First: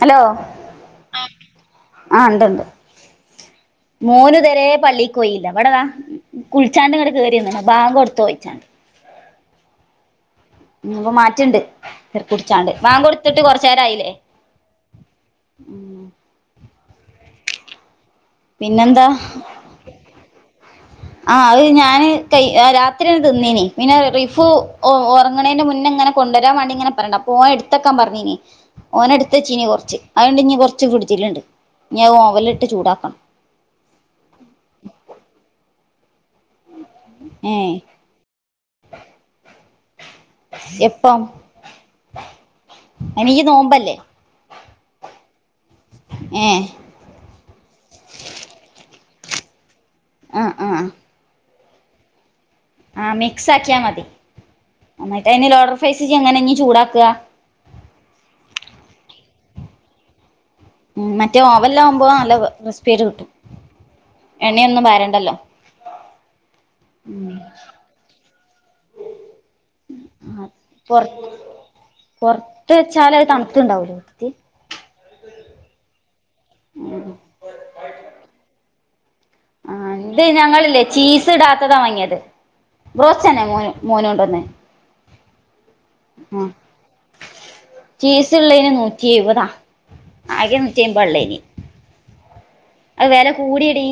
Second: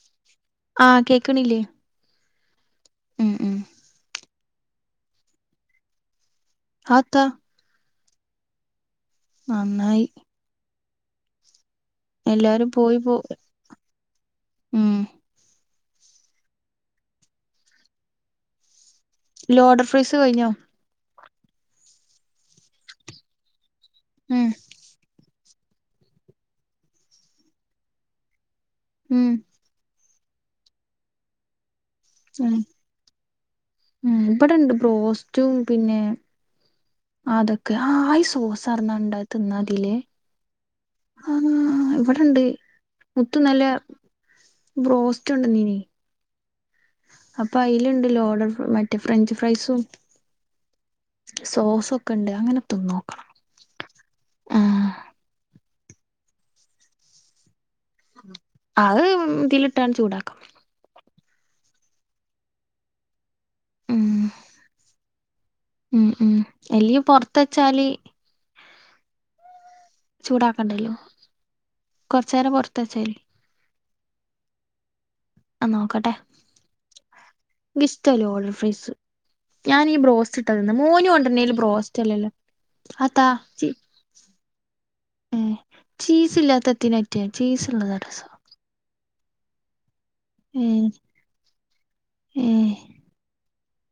Hello ആഹ് കേക്കണില്ലേ ആ മോനു തരെ പള്ളിക്ക് പോയില്ല ഇവിടെത കുൾ ചാണ്ട് അതെത്താ കയറിന്ന ബാക് കൊടുത്തുോയിച്ചാണ്ട് നന്നായി പ്പൊ മാറ്റിണ്ട് ചെറ എല്ലാരും കുടിച്ചാണ്ട് വാൻ പോയി പോ കൊടുത്തിട്ട് കുറച്ച നേരയിലെ ഉം ഉം പിന്നെന്താ ലോഡർ ഫ്രീസ് കഴിഞ്ഞോ ആ അത് ഞാന് കൈ രാത്രിയണ് തിന്നീന് പിന്നെ ഉം റിഫൂ ഉറങ്ങുന്നതിനു മുന്നേ ഇങ്ങനെ കൊണ്ടുവരാൻ വേണ്ട ഇങ്ങനെ പറഞ്ഞ അൊ ഓൻ എടുത്തക്കാ പറഞ്ഞീ ഓൻ ഉം എടുത്തച്ചീനി കുറച്ച് അതുകൊണ്ട് ഇ കുറച്ച് പിടിച്ചിലുണ്ട് ഇനി ഓവലിട്ട് ചൂടാക്കണം ഉ ഇവിടെ ഇണ്ട് പ്രോസ്റ്റൂ പിന്നെ ഏ അതൊക്കെ ആയി സോസറന്ന ഇണ്ടായി തിന്ന അതിലേ എപ്പം ആ ഇവിടെണ്ട് അയിന് ഇയ്യ് മുത്ത നല്ല നോമ്പല്ലേ ബ്രോസ് ഇുണ്ടണ്ട് നീ ഏഹ് - അപ്പൊ അയിലുണ്ടല്ലോ ഓർഡർ മറ്റേ ഫ്രഞ്ച് ഫ്രൈസും- ആഹ് ആഹ് - സോസ ഒക്കെ ഉണ്ട് അങ്ങനെ- ആഹ് തിന്നോക്കണം മിക്സ് ആക്കിയാൽ മതി ആഹ് എന്നായിട്ട്ന്നെ ലോർഡർ- [unintelligible] എങ്ങനെഇഞ്ഞി ചൂടാക്ക ആഹ് ഇതിലിട്ടാണ് ചൂടാക്കാം മം മറ്റേഓവൻലാവുമ്പോ നല്ല മ ക്രിസ്പിയായിട്ട് കിട്ടും ഉം എണ്ണയൊന്നും പാരണ്ടല്ലോ ഉം ഉം എല്ല്യെ പൊറത്ത ച്ചാല് ചൂടാക്കണ്ടല്ലോ കൊറച്ചേരം പൊർത്ത് പൊറത്ത് വെച്ചാല് അത് തണ്ത്തിണ്ടാവൂലെ അ നോക്കട്ടെ ഉം ങ്കിഷ്ട്ട ലോഡർ ഫ്രൈസ് ആ ഞാനീയ് ഇത് ബ്രോസ്റ്റ് ഇട്ടാ തിന്നാ ഞങ്ങളില്ലേ മോനു കൊണ്ടര്ണീല്ല് ബ്രോസ്റ്റ് അല്ലല്ലോ അതാ ബ്രോസ്റ്റ്ന്നെ ചീ മോനു മോൻ കൊണ്ടര്നെ ഏ ചീസ് ഇല്ലാത്തെ എത്തിനാറ്റ ചീസ്ള്ളതാ രെസം ചീസ് ഉള്ളേന് നൂറ്റി എഴുവതാ ആകെ നൂറ്റി അയ്മ്പതാ ഇള്ളയ്യ്നെ ഏ അത് വെല കൂടിയടി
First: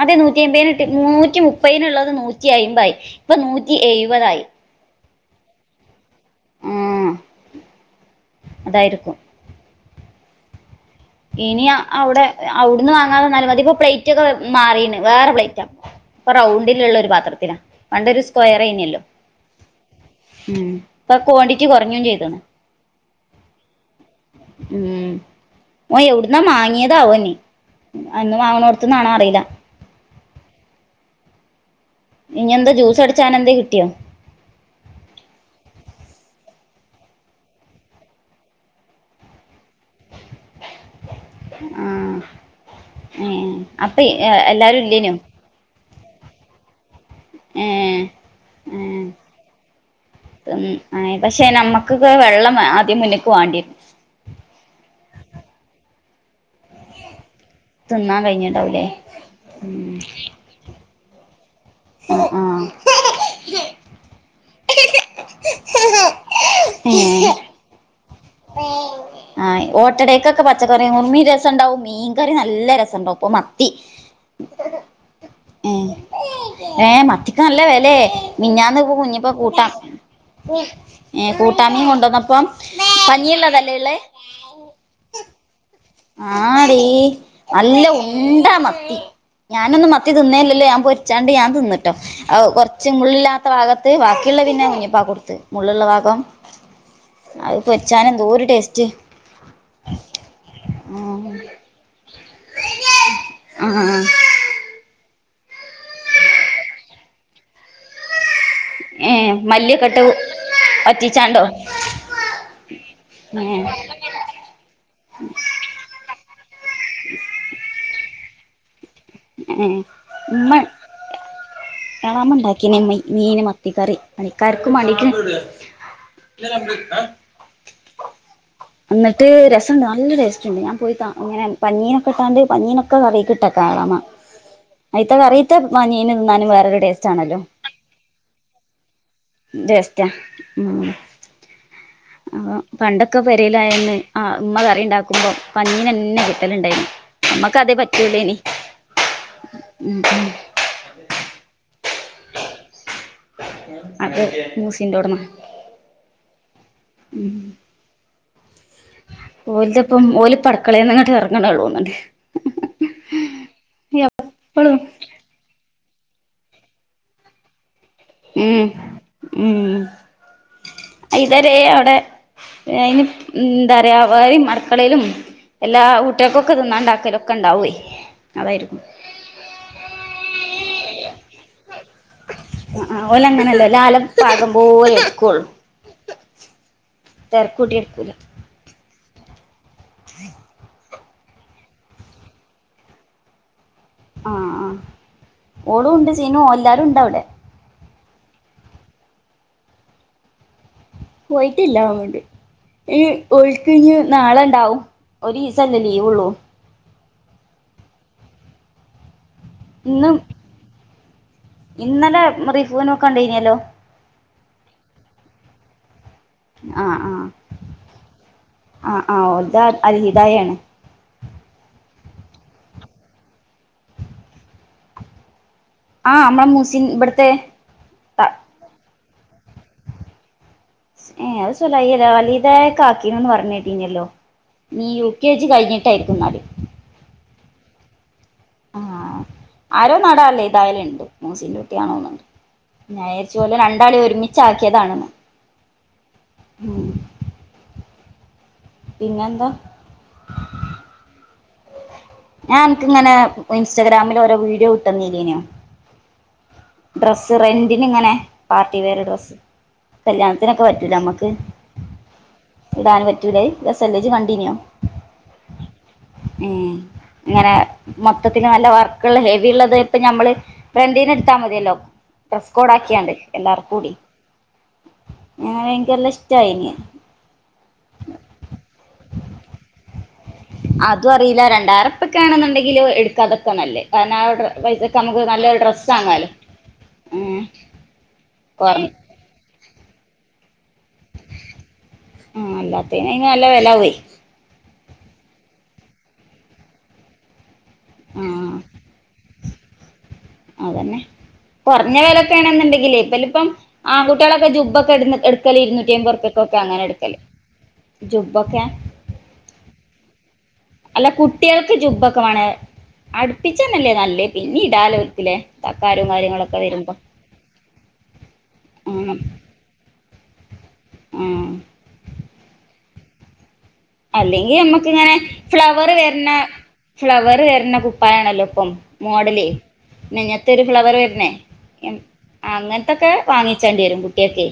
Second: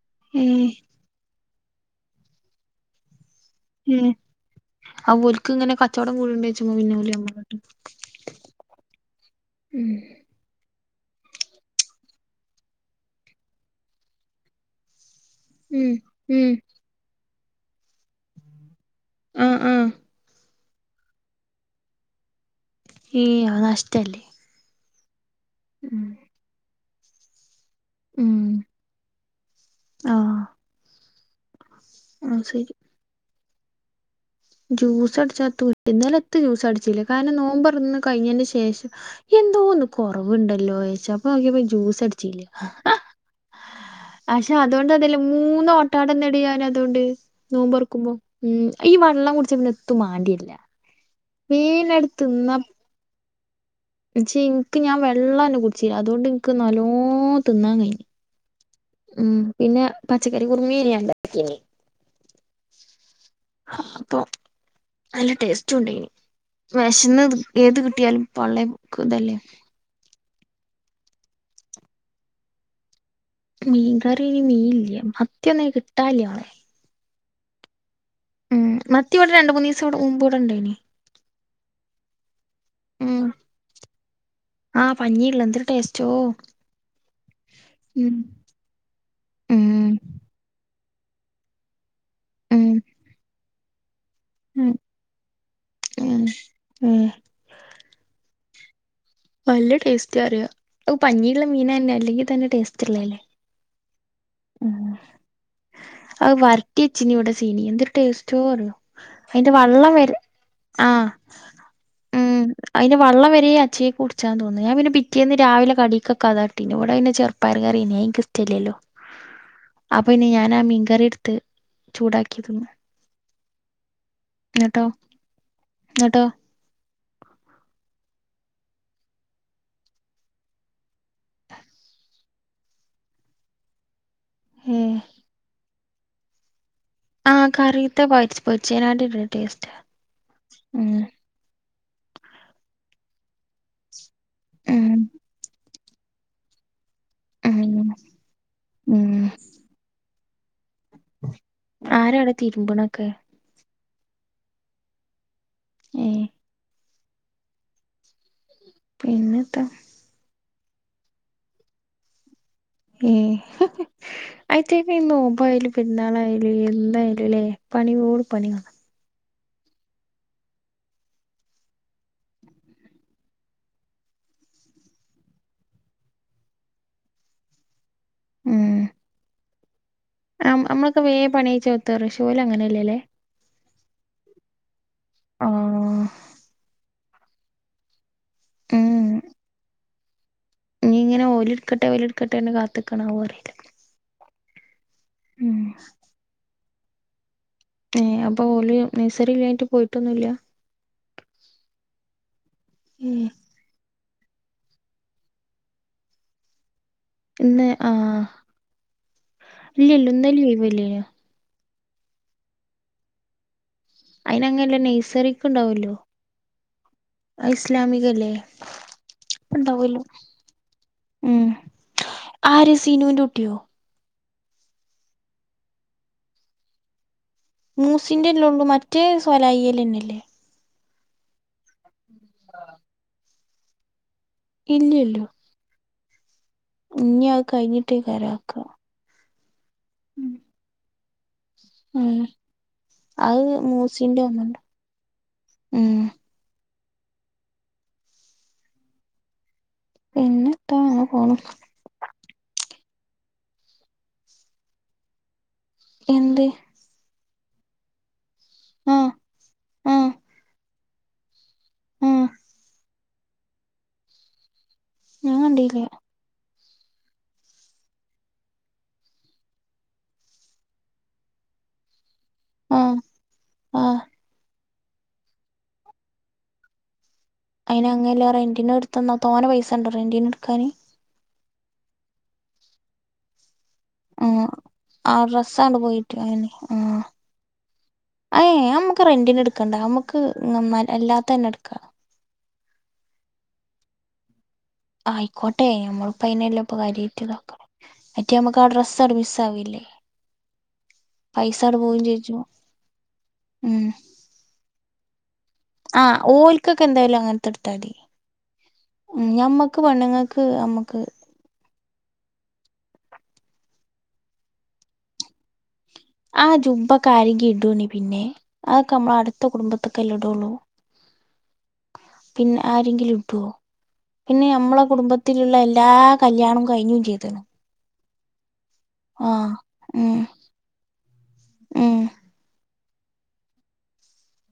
ആദ്യം നൂറ്റി ഏ അയിമ്ബെൻ കിട്ടി നൂറ്റി മു - മുപ്പയ്നിള്ളത് നൂറ്റി അയിമ് മ്പ താ യി ഇപ്പൊ നൂറ്റി എഴുപതായി അവോൽക്ക് ങ്ങനെ ക ചോടം [unintelligible] ഉം അതായിരിക്കും [unintelligible] ഇനി അവുടെ അവിടുന്ന് വാങ്ങാതെന്നാലും മതി ഇപ്പൊ പ്ലേറ്റ് ഒക്കെ മാറീണ് വേറെ പ്ലേറ്റാ ഉം ഇപ്പൊ ഉം റൗണ്ടിലിള്ള ഒരു പാത്രത്തിനാ പണ്ടൊരു സ്ക്വയർഅയ് നല്ലോ ആഹ ആ ഉം പ്പൊ ക്വാണ്ടിറ്റി കൊറഞ്ഞും ചെയ്ത്ണ് ഏ അഹ് നഷ്ടല്ലെ ഉം ഓ എവുടുന്നാ മാങ്ങിയതാവോന്നി ഉം എന്നും വാങ്ണോട്ത്ത്ന്നാണോ അറീ യില്ല ആ ആ ഇഞ്ഞി എന്താ ജ്യൂസ് അടിച്ചാന എന്തയ് കിട്ടിയോ ജൂസ് അടിച്ചാ [inaudible] ഇന്നലെ എത്തും ജൂസ് അടിചീല്ല കാരണം നോമ്പോർന്ന് കഴിഞ്ഞെന്റെ ശേഷം എന്തോന്ന് കുറവ്ണ്ടല്ലോ [unintelligible] അപ്പോ നോക്കിയപ്പോ ജൂസ് അടിച്ചീല്ല അപ്പേയ്യ് ആശ അതോ ണ്ട് അതെലയ്യ് മൂന്ന് ഓട്ടാടന്നെടി ഞാൻ അതോണ്ട് ഏഹ് നോമ്പോറക്കുമ്പോ ഉം ഈ ഏഹ് വാ ള്ളം കുടിച്ചാ പിന്നെ ഒത്തും മാണ്ടിരില്ലാ തിന്ന് ഏഹ് പക്ഷെ നമ്മക്ക്ക്കെ വെള്ളം ആദ്യം മുന്ന്ക്ക് വാണ്ടിവെരും [unintelligible] ഇൻക്ക് ഞാൻ വെള്ളന്നെ കുടിചീയ അതോണ്ട് ഇൻക്ക് നല്ലോം തിന്നാൻ കയ്യും ഉം പിന്നെ പച്ചക്കറി കുറുമെനി ഞാ ഇണ്ടാക്കിനെ ആഹ [inaudible] അതോ നല്ല ടേസ്റ്റും ഇണ്ടയ്നി വെശന്ന് ഏഹ് ഏത് കിട്ടിയാലും പള്ളേ [inaudible] പച്ചക്കറിഉറുമി രസം ഇണ്ടാവും മീൻ കറീമം നല്ല രസം ഇണ്ടാവും ഇപ്പൊ മത്തി മീൻകറി ഇനി മീൻ ഇല്ല മത്തിയൊന്നും എ കിട്ടാനില്ല മോളെ ഏ മത്തിക്ക് നല്ല വെലെ ഉം മിഞ്ഞാന്ന് പോ മത്തി കുഞ്ഞിപ്പ ഇവിടെ രണ്ട് മൂന്ന് കൂട്ടാം ദിവസം ഇവിടെ മുമ്പ് ഇവിടെ ഉണ്ടായിനി ഏ കൂട്ടാമീ കൊണ്ടുന്നപ്പം ഉം പഞ്ഞിഇള്ളതല്ലെ ഇള്ളേ ആ പഞ്ഞിഇള്ള ന്തൊരു ടേസ് ആടി നല്ല ഉം ഉണ്ട മത്തി ഉം ഞാനൊന്നും മത്തി തിന്നേല്ലല്ലോ ഞാ പൊരിച്ചാണ്ട് ഞാൻ ഉം തിന്ന്ട്ടോകൊറച്ച് മുള്ളിലാത്ത വാഗം വാക്കിള്ളത് പിന്നെ ഉം കുഞ്ഞിപ്പാക്ക് കൊടുത്ത് മുള്ഇള്ള വാഗം ഉം ഉം അഹ്ഹ പൊരിച്ചാൻ എന്തൊരു ടെസ്റ്റ് വല്യ ടെസ്റ്റാ അറിയ അവൂ പഞ്ഞിള്ള മീനന്നെ അല്ലെങ്കി തന്നെ ടേസ്റ്റ്ള്ളതല്ലേ ആ ആ ഉം അഹ വരട്ടി വച്ചീനി ഇവിടെ സീനി എന്തൊരു ടേസ്റ്റ് ചോറിയോ ഏ അതിന്റെ മല്ലിയൊക്കെ വള്ളം ഇട്ട് വെരെ ആഹ വറ്റിച്ചാണ്ടോ ഉം അയിന്റെ വള്ളം വെരെ ഏ അച്ചക്ക് [unintelligible] ച്ചാ തോന്നു ഞാപിന്ന പിറ്റേന്ന് രവിലെ കടിക്കക്കെ അതാട്ടിന് ഇവിടെ പിന്നെ ചെറുപ്പയറ് കറിയെന് അയ് എനിക്കിഷ്ടല്ലല്ലോ- ഏഹ് ഉമ്മന് മീൻകറി എടുത്ത് കണമ ചൂടാക്കി തിന്ന് ഉണ്ടാക്കിന്മ് മീന് മത്തിക്കറി പണിക്കാർക്കും എന്നിട്ടോ മാണ്ടിട്ട്- എന്നിട്ടോ എന്നിട്ട് രസംണ്ട് നല്ല ടെസ്റ്റ് ഉണ്ട് ഞാൻ പോയി താ ഇങ്ങനെ പനീനൊക്കെ ഇട്ടാണ്ട് പഞ്ഞീനൊക്കെ കറിയിക്കിട്ടക്ക- ആയാമ ഏഹ് അയിത്ത കറയിത്ത പനീന് ന്നാനും വേറെരുടെ ടെ ച്ചാണല്ലോ ആഹ് കറിത്തെ പൊരിച്ച് പൊരിച്ചേനാട്ടിലും ടേസ്റ്റാ ടേയ്സ്റ്റാ ഉം- അ [unintelligible] പണ്ടൊക്കെ പെരെലായന്ന് ആഹ് ഉമ്മ ഉം കറിണ്ടാക്കുമ്പോ പ [unintelligible] പിന്നെ കിട്ടലുണ്ടായിന് ഉം നമ്മക്ക് അതേ പറ്റൂള്ളേനി ഉം ഉം ആരവിടെ തിരുമ്പണൊക്കെ അത് മൂസിന്റോട്മ ഏഹ് ഉം പിന്നെത്താ ഓല്ന്റോപ്പം ഓല് ഇപ്പ അട്ക്കളന്നങ്ങട്ട് എറങ്ങണെള്ളൂന്ന്ണ്ട് ഏഹ് എപ്പളും അയറ്റെക്ക്‌ ഈ നോമ്പയാലും പെര്ന്നാളായ്ലും എന്തായാലുല്ലേ പണിയോട് ഉം പണിയാണ് ഉം ഇതരെ അവിടെ അയിന് ഇപ് എന്താറയാ വേറെം അടുക്കളെലും എല്ലാ ഉട്ടികക്കൊക്കെ തിന്നാണ്ടാക്കലൊക്കെണ്ടാവേ ഉം നമ് നമ്മളൊക്കെ വേ പണിച്ചോ തെറ്ശൂലങ്ങനെല്ലല്ലേ ല്ലാല്ലം പാകം പോലെ എടുക്വൊള്ളു ആഹ് തെരക്കൂട്ടി എടുക്കൂല ഞ്ഞി ഇങ്ങനെ ഓലെടുക്കട്ടെ ഓലെടുട്ടെന്ന് കാത്തിക്കണാവോ അറിയില്ല ആഹ് ആഹ് ഉം ഓളും ഉണ്ട് ജീനും എല്ലാരുണ്ടവിടെ ഏഹ് അപ്പൊ ഓല് നഴ്സറി ഇല്ലഞ്ഞിട്ട് പോയിറ്റൊന്നുല്ല പോയിട്ടില്ലഅഒണ്ട് ഇ ഏ ഓയ് കയിഞ്ഞൽ നാളണ്ടാവും ഒരു ഈസല്ലേ ലീവ്ള്ളൂ ഇന്ന് ആഹ് ഇല്ലില്ലു ഇന്ന് ലീവില്ലിയൊ ഇന്നലെ റീഫുനോക്കണ്ടിയിനിയല്ലോ അയിനങ്ങല്ലേ നഴ്സറിക്ക് ണ്ടാവല്ലോ ആഹ് ആഹ് ഐസ്ലമികല്ലെ ആഹ് ആഹ് ഓൽത് ഉണ്ടാവൂല്ലോ അൽഹിദായാണ് ഉം ആര് സീനുന്റെ കുട്ടിയോ ആഹ് നമ്മളെ മൂസിൻ ഇബടത്തെ മൂസിന്റെ ന്റെള്ളു മറ്റേ സോലായികലെന്നെല്ലേ ഏഹ് അത് സൊലാഹ്യല്ലാ [unintelligible] കേട്ടിഞ്ഞല്ലോ നീ യു ഇല്ലല്ലോ കെ ജി കഴിഞ്ഞിട്ടാരിക്കും എന്നല് ഇനി അത് കഴിഞ്ഞിട്ടേ കരാ ആഹ് ആരോ നടല്ലേ എതായാലും ണ്ട് മൂസിന്റെ ഉം കുട്ടിയാണോന്നുണ്ട് ഞായിരിച്ച് അത് പോലെ രണ്ടാളേം മൂസിന്റെ ഒരുമിച്ച് ഒന്നുണ്ട് ആക്കിയതാണ്ന്ന് ഉം ഉം പിന്നെന്താ പിന്നെ ന്താ അങ്ങ് പോണു ഞാൻ എനക്ക്ങ്ങനെ ഇൻസ്റ്റാഗ്രാമിലൊരോ വീഡിയോ ഇട്ടുന്നീലിനോ എന്ത് ഡ്രസ്സ് റെന്റന് ഇങ്ങനെ പാർട്ടി വെയർ ആഹ് ഡ്രസ്സ് കല്യാണത്തിനൊക്കെ പറ്റുല്ലേ നമ്മക്ക് മ് ഇടാൻ പറ്റൂല്ലേ രസ്ല്ലേ ഇജ് കണ്ടീനോ ഞാൻ കണ്ടില്ല മ്, അങ്ങനെ മൊത്തത്തിൽ നല്ല വർക്കുള്ള ഹെവി ഉള്ളത് ഇപ്പ നമ്മള് റെന്റിന് ഇട് ത്താ മതിയല്ലോ ഡ്രസ് കോഡ് ആഹ് ആക്കിയാണ്ട് എല്ലാർകൂടി ആഹ് ഞൻ ഇന്ക്കല്ല ഇഷ്ടയിനി അയിന് അങ്ങല്ല റെന്റിന് എടുത്ത്ന്ന തോന പൈസ ഇണ്ടോറെന്റിന് എടുക്കാന് ക്കാണെന്നുണ്ടെങ്കിൽ എടുക്കാതക്കെ നല്ല കാരണം ആ പൈസക്ക് നമ്മക്ക് നല്ലരു ഡ്രസ്സ് വാങ്ങാലോ അന്നെ ആ ഉം ആയെ കൊറ നമ്മക്ക് റെന്റിന് എടുക്കണ്ട നമ്മക്ക് ആ, അല്ലാത്തയിന്. നല്ല വെലാവുയ് ആയിക്കോട്ടെ നമ്മളിപ്പോ അയിനല്ലേ പ്പോ കാര്യാട്ട് നോക്കണ് മറ്റേ ആഹ് നമ്മക്ക് ആ ഡ്രസ്സ് മിസ്സ വില്ലേ... അതന്നെ കൊറഞ്ഞ വെലൊക്കെണെന്നണ്ടെങ്കിൽ വലിപ്പം ഉം ആകുട്ടിയൊളൊക്കെ ജുബ്ബക്കെ എടുന്ന യെടുക്കൽ ഇരുന്നൂറ്റി അയിമ്പത് ആഹ് ഉർപ്പ്യ കൊക്കെ അങ്ങനെ ഓൽക്കൊക്കെ എടുക്കൽ എന്തായാലും അങ്ങനത്തെ എടുത്താതി ജുബൊക്കെ ഉം, ഞമ്മക്ക് പെണ്ണുങ്ങ അല്ല കുട്ടിൾക്ക് ജുബ്ബൊക്കെ വേണെ അടുപ്പിച്ചന്നല്ലേ നല്ലേ പിന്നീടല്ലോ ഓല്ക് ലേ ആ, ജുബ്ബൊക്കെ ആരെങ്കിണി ഇടോ പിന്നെ അതൊക്കെ നമ്മള് അടുത്ത കുടുംബത്തൊക്കെല്ലാം ഇടള്ളു ആ യെങ്കിലും ഇടോ അല്ലെങ്കി നമ്മുക്കങ്ങനെ എല്ലാ ഫ്ലവർ വര്ണ കല്യാണവും കഴിഞ്ഞും ഫ്ലവർ ചെയ്തണ് വര്ണ കു പ്പയാണല്ലോ പ്പം മോഡല് ആഹ് ഉം നെഞ്ഞത് ഒരു ഫ്ലവർ വരണേ എൻ ഉം അങ്ങന ത്തൊക്കെ വാങ്ങിച്ചേണ്ടി വരും കുട്ടിയൊക്കെ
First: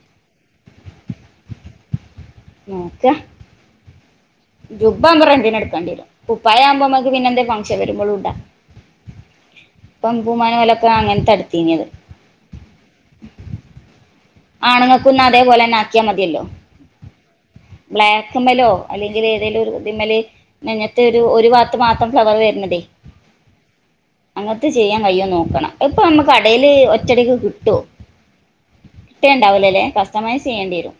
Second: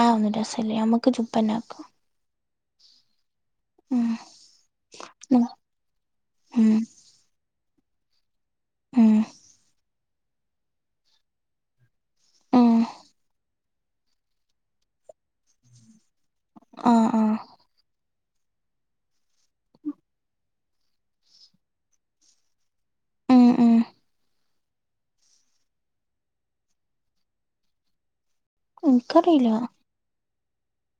ആ ഒന്ന് രസല്ല്യ നമ്മുക്ക് ജുബ്ബനാക്കാ നോക്കാ ഉം ജുബ്ബാവുബോ ഉം റണ്ടിന് എടുക്കണ്ടി വരും കുപ്പയാവുബോ മ്മക്ക് പിന്നെ എന്തേ ഫങ്ഷൻ വരുമ്പോഴും ഇടാ ആ പമ്പൂമാന പോലൊക്കെ അങ്ങനെത്തെടുത്തീനത് ആഹ് ആണുങ്ങൾക്കുന്ന അതേപോലെന്നെ ആക്കിയാൽ മതിയല്ലോ ആ ആ ബ്ലാക്ക്മ്മലോ അല്ലെങ്കിൽ ഏതെലും ഒരു ഇതിമ്മല് നെഞ്ഞത്തൊരു ഒരു ഭാത്ത് മാത്രം ഫ്ലവർ വര്ന്നതേ ഉം ഉം അങ്ങനത്തെ ചെയ്യാൻ കയ്യോ നോക്കണം ഇപ്പൊ നമ്മക് കടേല് ഒറ്റടിക്ക് കിട്ടോ ഇൻക്കറിയില്ല കിട്ടുണ്ടാവൂലലേ കസ്റ്റമെഴ്‌സ് ചെയ്യേണ്ടിവരും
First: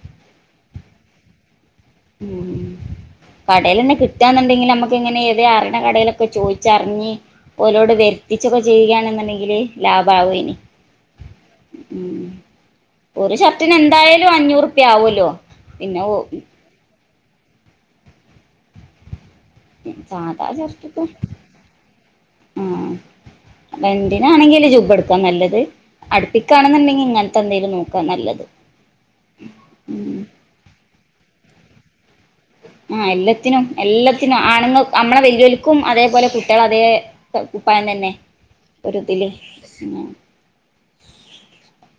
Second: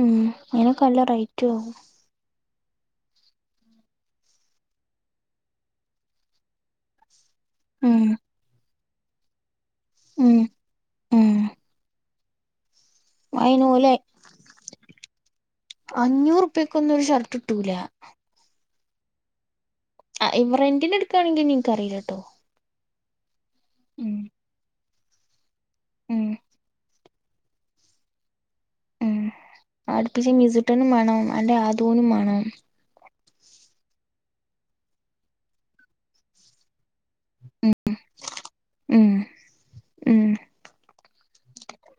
ഉം അയിനൊക്കെ നല്ല റൈറ്റു ആവും കടലെന്നെ കിട്ടുന്നുണ്ടെങ്കിൽ നമ്മക്ക് ഇങ്ങനെ ഏത അറിണ കടയിലൊക്കെ ചോയിച്ചറിഞ്ഞ് ഓരോട് ഉം വരുത്തിച്ചൊകെ ചെയ്യുയാണെന്നുണ്ടെൽ ലാഭവു ഉം യോനി ഉം അയിന് ഒലെ അഞ്ഞൂറുപ്യ ആവുമല്ലോ പിന്നെ അഞ്ഞൂറിപ്യകൊന്ന് ഒരു ഷർട്ട് ട്ടൂല ആ സാധാ ഇവ റെന്റിന് ഷർട്ടക്ക് എട്ക്കുകണെങ്കി ഇനി ന്ക് അറീലാട്ടോ ആ റെന്റിനാണെങ്കില് ജുബ്ബ എടുക്കാണ് നല്ലത് ഉം അടുപ്പിക്കാണെന്നുണ്ടെങ്കി ഇങ്ങന് ത്തേന്തേലും നോക്കാ നല്ലത് ഉം ഉം അടുപ്പിച്ച മിസിട്ടനും വേണം അന്റെ ആദൂനും വേണം ആ എല്ലത്തിനും എല്ലത്തിനും ആണു ങ്ങാ നമ്മളെ വെല്ല്യയോൽക്കും അതേപോലെ കുട്ടിള അതേ കുപ്പായം തന്നെ ഉം ഒരുതില് ഉം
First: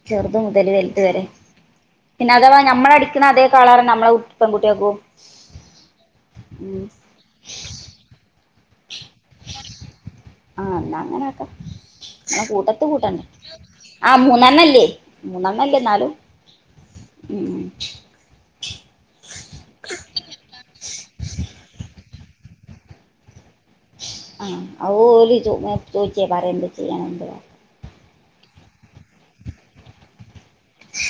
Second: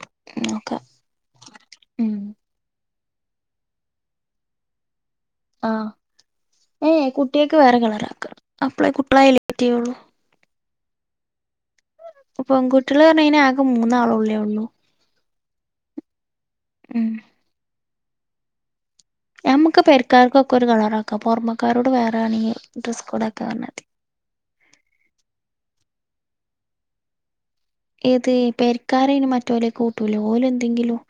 ചെറുത് മുതൽ നോക്കാം വല്തു വരെ ഉം പിന്നെ അതവാ നമ്മളടു ക്കണ അതേ കളറന്ന നമ്മളെ പെങ്കുട്ടിയൊക്കും ആഹ് ഏഹ് കുട്ടിയോക്ക് വേറെ കളറാക്ക അപ്പളേ കു [unintelligible] ആഹ് ന്നാ അങ്ങനാക്കാ ന്നകൂട്ടത്ത് പെൺകുട്ടികള് കൂട്ട പറഞ്ഞ് കഴിഞ്ഞാ ആകെ ആഹ് മൂന്നാളല്ലേ ഉള്ളൂ മൂന്നെണ്ണില്ലേ മൂന്നെണ്ണല്ലേ എന്നാലും ഉം ഞമ്മക്ക് പെരക്കാർക്കൊക്കെ ഒരു കളറാക്കാം പോർമ്മക്കാരോട് വേറെ ആണകി ഡ്രസ്സ് കോഡൊക്ക പറഞ്ഞാതി ആഹ്‌ ഓല് [unintelligible] ഏത് പെരക്കാരയിന് മറ്റോലേ കൂട്ടൂലോ ഓലെ ന്തെങ്കിലും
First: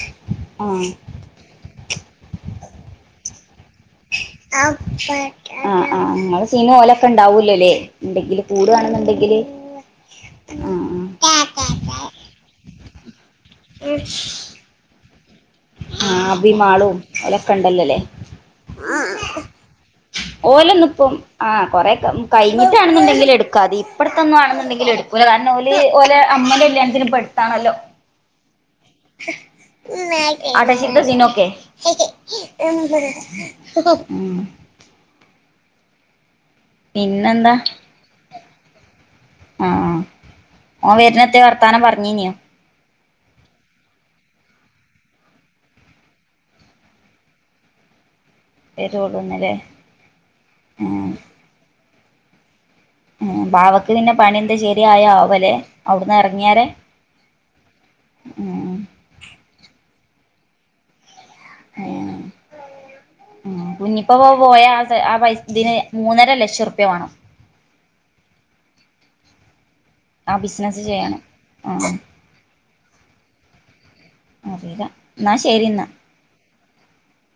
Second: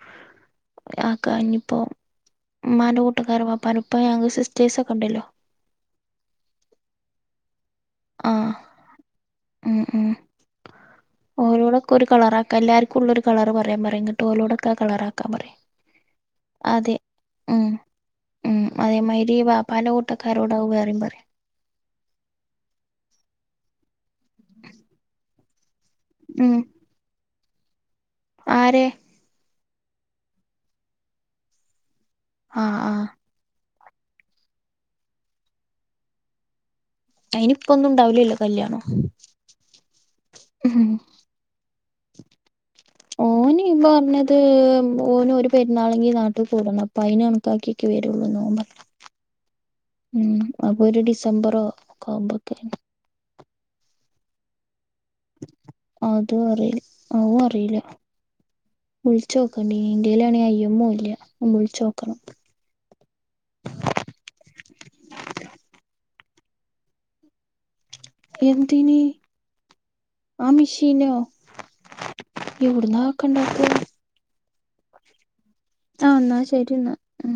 ആഹ് ആക്കാഞ്ഞിപ്പോ ആഹ് സിസ്റ്റേഴ്സ് ഒക്കെ ഉണ്ടല്ലോ ആഹ് സീനാ ഓലൊക്കെ ണ്ടാവു വുലല്ലേ ഇണ്ടെങ്കില് ആഹ് കൂടാണ്ന്ന്ണ്ടെങ്കില് ഉം ഉം ആഹ് ആഹ്. ഫുള്ള് ഒരു കളർ പറയാം പറി. ഇങ്ങിട്ട് ഓലോടൊക്കെ ആ കളറാക്കാൻ പറയ്. ആഹ് അതെ അഭിമാളും ഓലൊക്കെ ഉം ഉണ്ടല്ലോല്ലേ ഉം അതേമാരി വാപ്പാന്റെ കു ഓലൊന്നുംപ്പം ആ കൊറെക്കെ കഴി ഇങ്ങട്ടാന്നുണ്ടെങ്കില് എടുക്ക അതി ഇപ്പട്ത്തന്നാന്നുണ്ടെങ്കി എട്ക്കൂല. കാരണം ഓല് ഓല് ഉം അമ്മന്റെ കല്യാണത്തിന് പ്പ ത്താണല്ലോ. ആരെ? അടശ്ശേര്ത്തെ സിനു ഒക്കെ ആഹ് ആഹ് ഉം. പിന്നെന്താ അയിനിപ്പൊന്നും ഉണ്ടാവില്ലല്ലോ കല്യാണം ആഹ് ആഹ് ഉം ഓൻ വര്നെത്തെ വർ ർത്താനം പർഞ്ഞീനോ? ഓന് പർഞ്ഞത് ഓന് ഒരു പെരുന്നാളെങ്കി നാട്ട് കൂടണം. അപ്പൊ അയിന് കൺക്കാക്കിക്കെ വരു ള്ളൂന്ന്. വരുള്ളൂന്നല്ലേ ഉം അപ്പൊ ഒര് ആഹ് ഡിസംബറോ ക്കാവുമ്പക്കെന്ന് ബാവക്ക് പിന്നെ പണിന്തെ ശെരി ആയാ ആവല്ലെ അവ്ടുന്ന് എറങ്ങിയാരെ? അവ്വ് അറീല്ല. വിൾച്ചോക്കണ്ടീനി. ഇന്റെലാണെങ്കി ഐ എം ഒ ഇല്ല. ഏഹ് ഉം കുഞ്ഞിപ്പ പ്പൊ പോയ ആ പൈസ ഇതിന് മൂന്ന് ലക്ഷം ർപ്പ്യ വാണം. എന്തിന് ആ ബിസിനസ്സ് മിഷീന്നോ? ചെയ്യണം ആ എവ്ട്ന്നാ ആക്കെ ഇണ്ടാക്ക? അറീല്ല. ന്നാ ശ ആഹ് ന്നാ ശരി ന്നാ ഉം